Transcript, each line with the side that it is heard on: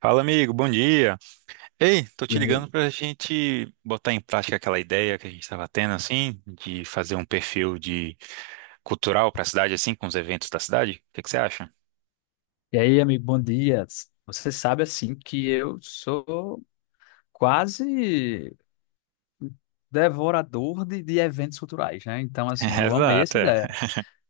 right: Fala, amigo, bom dia. Ei, tô te
left: E aí,
right: ligando pra gente botar em prática aquela ideia que a gente estava tendo, assim, de fazer um perfil de cultural pra cidade, assim, com os eventos da cidade. O que que você acha?
left: amigo, bom dia. Você sabe, assim, que eu sou quase devorador de eventos culturais, né? Então, assim, eu amei
right: Exato,
left: essa
right: é.
left: ideia.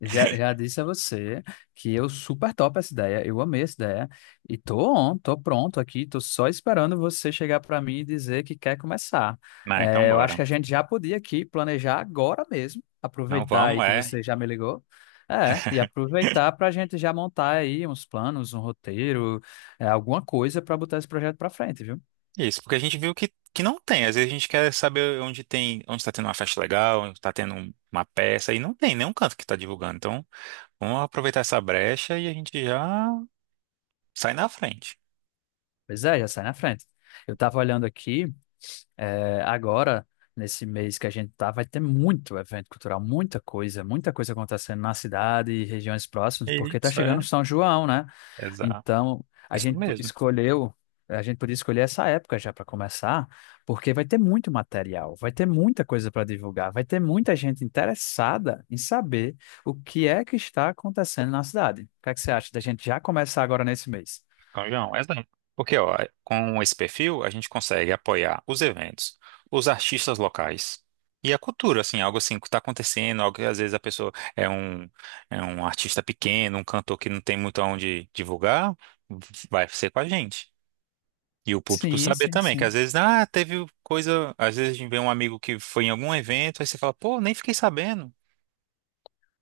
left: Já disse a você que eu super topo essa ideia, eu amei essa ideia e tô on, tô pronto aqui, tô só esperando você chegar para mim e dizer que quer começar.
right: Não, então
left: É, eu acho
right: bora.
left: que a gente já podia aqui planejar agora mesmo,
right: Não
left: aproveitar
right: vamos,
left: aí que
right: é.
left: você já me ligou, e aproveitar para a gente já montar aí uns planos, um roteiro, alguma coisa para botar esse projeto para frente, viu?
right: Isso, porque a gente viu que não tem. Às vezes a gente quer saber onde tem, onde está tendo uma festa legal, onde está tendo uma peça, e não tem nenhum canto que está divulgando. Então, vamos aproveitar essa brecha e a gente já sai na frente.
left: Pois é, já sai na frente. Eu tava olhando aqui. É, agora, nesse mês que a gente tá, vai ter muito evento cultural, muita coisa acontecendo na cidade e regiões próximas, porque tá
right: Isso, é.
left: chegando São João, né?
right: Exato.
left: Então,
right: Isso mesmo.
left: escolheu, a gente podia escolher essa época já para começar, porque vai ter muito material, vai ter muita coisa para divulgar, vai ter muita gente interessada em saber o que é que está acontecendo na cidade. O que é que você acha da gente já começar agora nesse mês?
right: Então, João, é exato. Porque ó, com esse perfil a gente consegue apoiar os eventos, os artistas locais e a cultura, assim, algo assim que está acontecendo, algo que às vezes a pessoa é um artista pequeno, um cantor que não tem muito aonde divulgar, vai ser com a gente. E o público
left: Sim,
right: saber
left: sim,
right: também, que às
left: sim.
right: vezes, ah, teve coisa, às vezes a gente vê um amigo que foi em algum evento, aí você fala, pô, nem fiquei sabendo.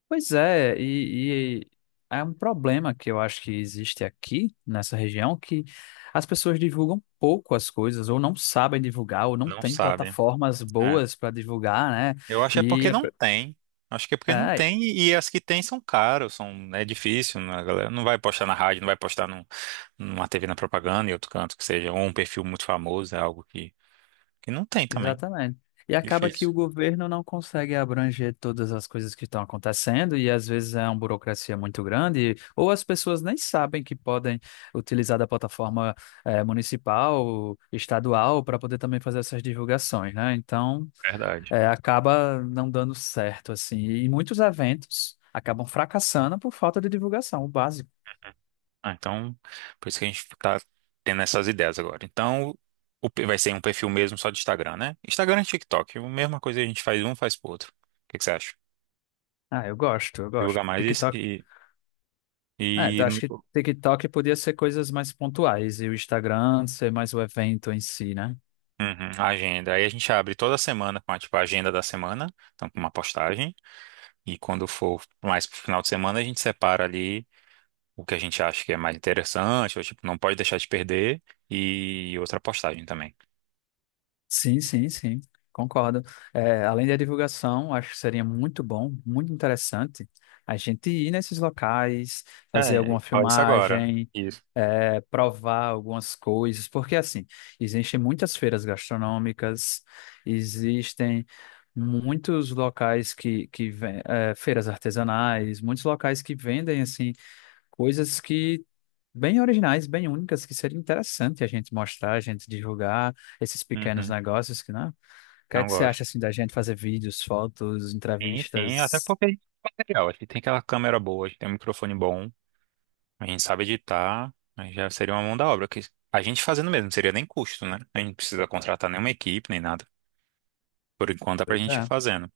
left: Pois é, e é um problema que eu acho que existe aqui nessa região, que as pessoas divulgam pouco as coisas, ou não sabem divulgar, ou não
right: Não
left: têm
right: sabe.
left: plataformas boas para divulgar, né?
right: Eu acho que é
left: E
right: porque não tem. Acho que é porque não
left: é, é,
right: tem e as que tem são caras, são, é difícil, né? A galera não vai postar na rádio, não vai postar num, numa TV na propaganda e outro canto que seja, ou um perfil muito famoso, é algo que não tem também.
left: exatamente. E acaba que
right: Difícil.
left: o governo não consegue abranger todas as coisas que estão acontecendo, e às vezes é uma burocracia muito grande, ou as pessoas nem sabem que podem utilizar da plataforma, municipal, estadual, para poder também fazer essas divulgações, né?
right: Verdade.
left: Acaba não dando certo, assim. E muitos eventos acabam fracassando por falta de divulgação, o básico.
right: Ah, então, por isso que a gente tá tendo essas ideias agora. Então, vai ser um perfil mesmo só de Instagram, né? Instagram e TikTok, a mesma coisa a gente faz um, faz pro outro. O que que você acha?
left: Ah, eu gosto, eu gosto.
right: Divulgar mais
left: TikTok.
right: e,
left: É,
right: e, e
left: eu acho que TikTok podia ser coisas mais pontuais e o Instagram ser mais o evento em si, né?
right: uhum, a agenda. Aí a gente abre toda semana com tipo, a agenda da semana, então com uma postagem. E quando for mais pro final de semana, a gente separa ali o que a gente acha que é mais interessante, ou tipo, não pode deixar de perder, e outra postagem também.
left: Sim, sim, sim, concordo. É, além da divulgação, acho que seria muito bom, muito interessante a gente ir nesses locais, fazer alguma
right: Olha isso agora.
left: filmagem,
right: Isso.
left: provar algumas coisas, porque assim, existem muitas feiras gastronômicas, existem muitos locais feiras artesanais, muitos locais que vendem assim coisas que bem originais, bem únicas, que seria interessante a gente mostrar, a gente divulgar esses pequenos
right: Uhum,
left: negócios que não. O que é que você
right: agora.
left: acha assim da gente fazer vídeos, fotos,
right: Sim, sim, até
left: entrevistas?
right: porque a gente tem material, a gente tem aquela câmera boa, a gente tem um microfone bom, a gente sabe editar, aí já seria uma mão da obra, que a gente fazendo mesmo, não seria nem custo, né? A gente não precisa contratar nenhuma equipe, nem nada. Por enquanto dá pra
left: Pois
right: gente ir
left: é,
right: fazendo.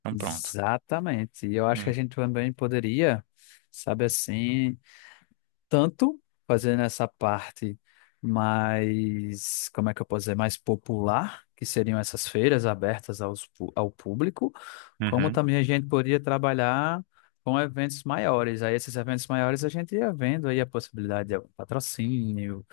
right: Então pronto.
left: exatamente. E eu acho que a
right: Hum.
left: gente também poderia, sabe assim, tanto fazendo essa parte mais, como é que eu posso dizer, mais popular, que seriam essas feiras abertas ao público, como
right: Uhum.
left: também a gente poderia trabalhar com eventos maiores. Aí esses eventos maiores a gente ia vendo aí a possibilidade de algum patrocínio,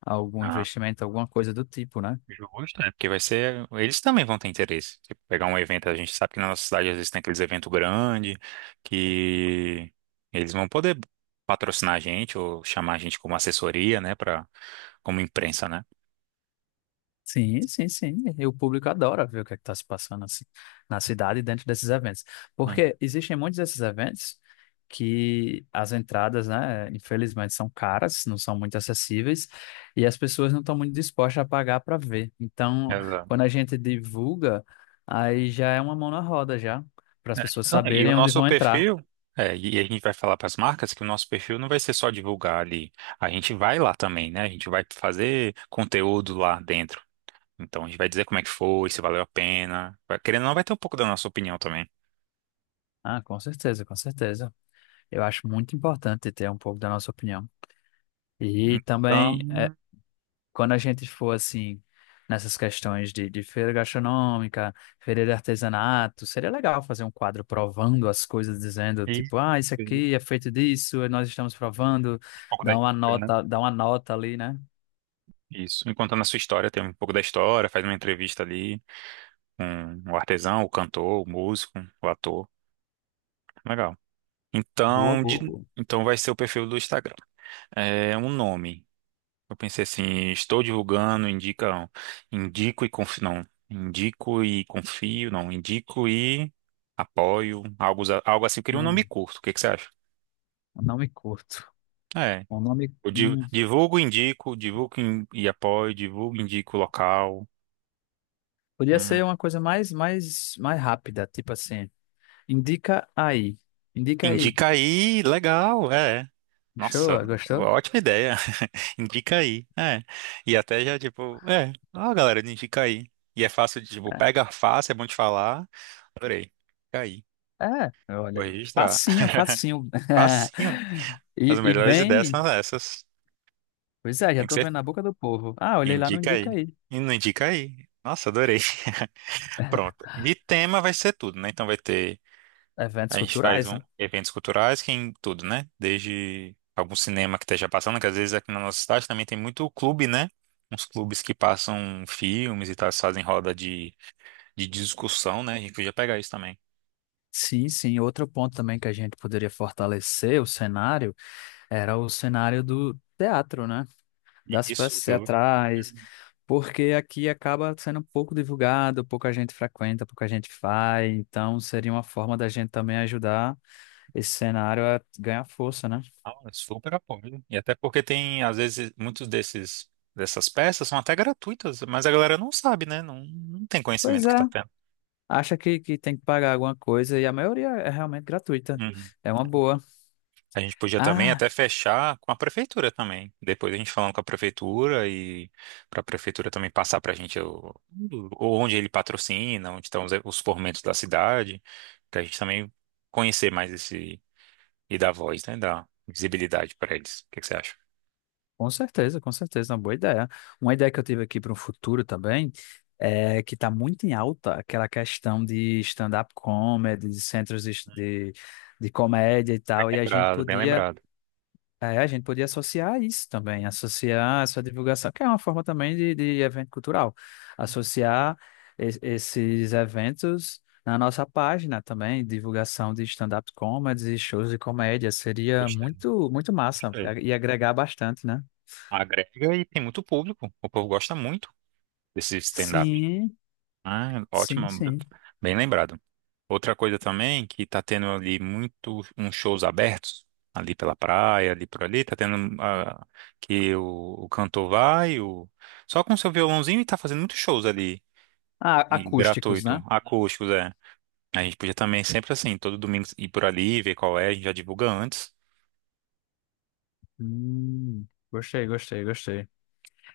left: algum
right: Ah,
left: investimento, alguma coisa do tipo, né?
right: justo, é porque vai ser. Eles também vão ter interesse. Tipo, pegar um evento, a gente sabe que na nossa cidade às vezes tem aqueles eventos grandes que eles vão poder patrocinar a gente ou chamar a gente como assessoria, né? Pra, como imprensa, né?
left: Sim, sim, sim. E o público adora ver o que é que está se passando assim, na cidade e dentro desses eventos.
right: Hum.
left: Porque existem muitos desses eventos que as entradas, né, infelizmente são caras, não são muito acessíveis e as pessoas não estão muito dispostas a pagar para ver. Então,
right: Exato.
left: quando a gente divulga, aí já é uma mão na roda já, para as
right: É,
left: pessoas
right: então, e o
left: saberem onde
right: nosso
left: vão entrar.
right: perfil. É, e a gente vai falar para as marcas que o nosso perfil não vai ser só divulgar ali. A gente vai lá também, né? A gente vai fazer conteúdo lá dentro. Então a gente vai dizer como é que foi, se valeu a pena. Querendo ou não, vai ter um pouco da nossa opinião também.
left: Ah, com certeza, com certeza. Eu acho muito importante ter um pouco da nossa opinião. E
right: Então,
left: também quando a gente for assim nessas questões de feira gastronômica, feira de artesanato, seria legal fazer um quadro provando as coisas, dizendo
right: isso,
left: tipo, ah, isso
right: isso,
left: aqui é feito disso, e nós estamos provando,
right: um pouco da história, né?
left: dá uma nota ali, né?
right: Isso. Enquanto na sua história, tem um pouco da história, faz uma entrevista ali com o artesão, o cantor, o músico, o ator. Legal.
left: Boa,
right: Então,
left: boa, boa.
right: então vai ser o perfil do Instagram. É um nome. Eu pensei assim, estou divulgando, indica, indico e confio, não, indico e confio, não, indico e apoio, algo, algo assim. Eu queria um nome
left: Não,
right: curto. O que que você acha?
left: eu não me curto.
right: É.
left: O nome,
right: Divulgo, indico, divulgo in- e apoio, divulgo, indico o local.
left: podia
right: Hum.
left: ser uma coisa mais, mais, mais rápida, tipo assim, indica aí, indica aí.
right: Indica aí, legal, é. Nossa,
left: Gostou? Gostou?
right: ótima ideia. Indica aí, é. E até já, tipo, é. Ó, galera, indica aí. E é fácil de, tipo, pega fácil, é bom de falar. Adorei. Indica aí.
left: É, olha
right: Vou
left: aí.
right: registrar.
left: Facinho, facinho.
right: Facinho. As
left: E
right: melhores ideias
left: bem,
right: são essas.
left: pois é, já
right: Tem que
left: estou
right: ser
left: vendo na
right: assim.
left: boca do povo. Ah, olhei lá, não
right: Indica
left: indica
right: aí.
left: aí.
right: E não indica aí. Nossa, adorei. Pronto. De tema vai ser tudo, né? Então vai ter.
left: Eventos
right: A gente faz
left: culturais,
right: um,
left: né?
right: eventos culturais que é em tudo, né? Desde algum cinema que esteja passando, que às vezes aqui na nossa cidade também tem muito clube, né? Uns clubes que passam filmes e tal, fazem de discussão, né? A gente podia pegar isso também.
left: Sim, sim. Outro ponto também que a gente poderia fortalecer o cenário era o cenário do teatro, né? Das
right: Isso,
left: peças
right: viu?
left: teatrais,
right: Uhum.
left: porque aqui acaba sendo pouco divulgado, pouca gente frequenta, pouca gente faz. Então, seria uma forma da gente também ajudar esse cenário a ganhar força, né?
right: Ah, super apoio. E até porque tem, às vezes, muitos desses dessas peças são até gratuitas, mas a galera não sabe, né? Não tem
left: Pois
right: conhecimento que
left: é,
right: tá tendo.
left: acha que tem que pagar alguma coisa e a maioria é realmente gratuita.
right: Uhum.
left: É uma boa.
right: A gente podia também
left: Ah,
right: até fechar com a prefeitura também. Depois a gente falando com a prefeitura e para a prefeitura também passar para a gente onde ele patrocina, onde estão os formentos da cidade, para a gente também conhecer mais esse e dar voz, né? Dar visibilidade para eles. O que que você acha?
left: com certeza, uma boa ideia. Uma ideia que eu tive aqui para o futuro também é que está muito em alta aquela questão de stand-up comedy, de centros de comédia e
right: Bem
left: tal, e a gente
right: lembrado, bem
left: podia...
right: lembrado.
left: É, a gente podia associar isso também, associar essa divulgação, que é uma forma também de evento cultural, associar esses eventos na nossa página também, divulgação de stand-up comedy, e shows de comédia, seria
right: Gostei,
left: muito, muito massa
right: gostei.
left: é, e agregar bastante, né?
right: Agrega e tem muito público. O povo gosta muito desse stand-up.
left: Sim,
right: Ah, ótimo,
left: sim, sim.
right: bem lembrado. Outra coisa também que tá tendo ali muito uns shows abertos ali pela praia, ali por ali, que o, o cantor vai, o, só com seu violãozinho e tá fazendo muitos shows ali
left: Ah,
right: e
left: acústicos,
right: gratuito,
left: né?
right: acústicos, é. A gente podia também sempre assim, todo domingo ir por ali, ver qual é, a gente já divulga antes.
left: Hum, gostei, gostei, gostei.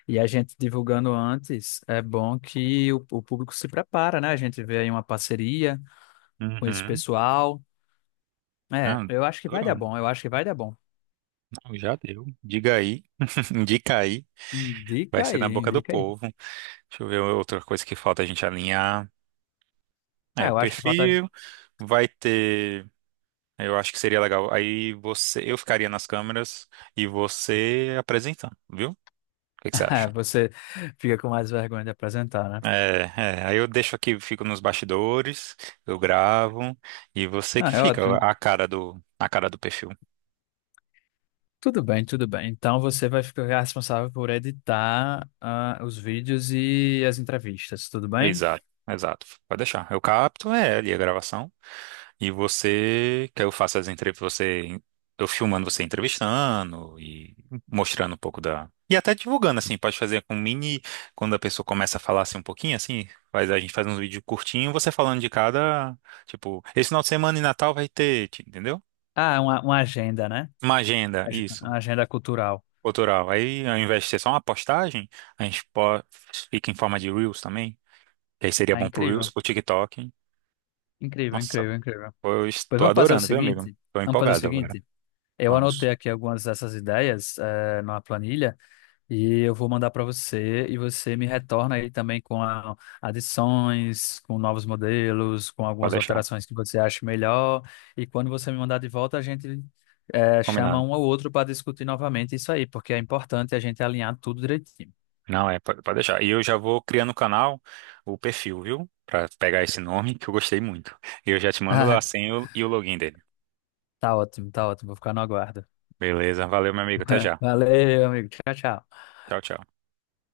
left: E a gente divulgando antes, é bom que o público se prepara, né? A gente vê aí uma parceria com esse
right: Uhum.
left: pessoal. É,
right: Ah,
left: eu acho que vai dar
right: adorando.
left: bom, eu acho que vai dar bom.
right: Não, já deu. Diga aí, indica aí. Vai
left: Indica
right: ser na
left: aí,
right: boca do
left: indica aí.
right: povo. Deixa eu ver outra coisa que falta a gente alinhar. É,
left: Ah,
right: o
left: eu acho que falta.
right: perfil vai ter. Eu acho que seria legal. Aí você, eu ficaria nas câmeras e você apresentando, viu? O que que você
left: É,
right: acha?
left: você fica com mais vergonha de apresentar, né?
right: É, é, aí eu deixo aqui, fico nos bastidores, eu gravo e você que
left: Ah, é
right: fica
left: ótimo.
right: a cara do perfil.
left: Tudo bem, tudo bem. Então você vai ficar responsável por editar os vídeos e as entrevistas, tudo bem?
right: Exato, exato. Pode deixar. Eu capto, é, ali a gravação. E você, que eu faço as entrevistas, você, eu filmando você entrevistando e mostrando um pouco da. E até divulgando, assim, pode fazer com mini, quando a pessoa começa a falar assim um pouquinho, assim, a gente faz um vídeo curtinho, você falando de cada, tipo, esse final de semana e Natal vai ter, entendeu?
left: Ah, é uma agenda, né?
right: Uma agenda, isso,
left: Uma agenda cultural.
right: cultural. Aí, ao invés de ser só uma postagem, a gente po- fica em forma de Reels também, que aí seria
left: Ah,
right: bom pro Reels,
left: incrível,
right: pro TikTok.
left: incrível,
right: Nossa,
left: incrível, incrível.
right: eu
left: Pois
right: estou
left: vamos fazer o
right: adorando, viu, amigo?
left: seguinte,
right: Estou
left: vamos fazer o
right: empolgado agora.
left: seguinte. Eu anotei
right: Vamos,
left: aqui algumas dessas ideias numa planilha. E eu vou mandar para você e você me retorna aí também com adições, com novos modelos, com
right: pode
left: algumas
right: deixar.
left: alterações que você acha melhor. E quando você me mandar de volta, a gente chama
right: Combinado.
left: um ao outro para discutir novamente isso aí, porque é importante a gente alinhar tudo direitinho.
right: Não, é, pode, pode deixar. E eu já vou criando o canal, o perfil, viu? Pra pegar esse nome, que eu gostei muito. E eu já te mando
left: Ah,
right: a senha e o login dele.
left: tá ótimo, tá ótimo. Vou ficar no aguardo.
right: Beleza, valeu, meu amigo. Até já.
left: Valeu, amigo. Tchau, tchau.
right: Tchau, tchau.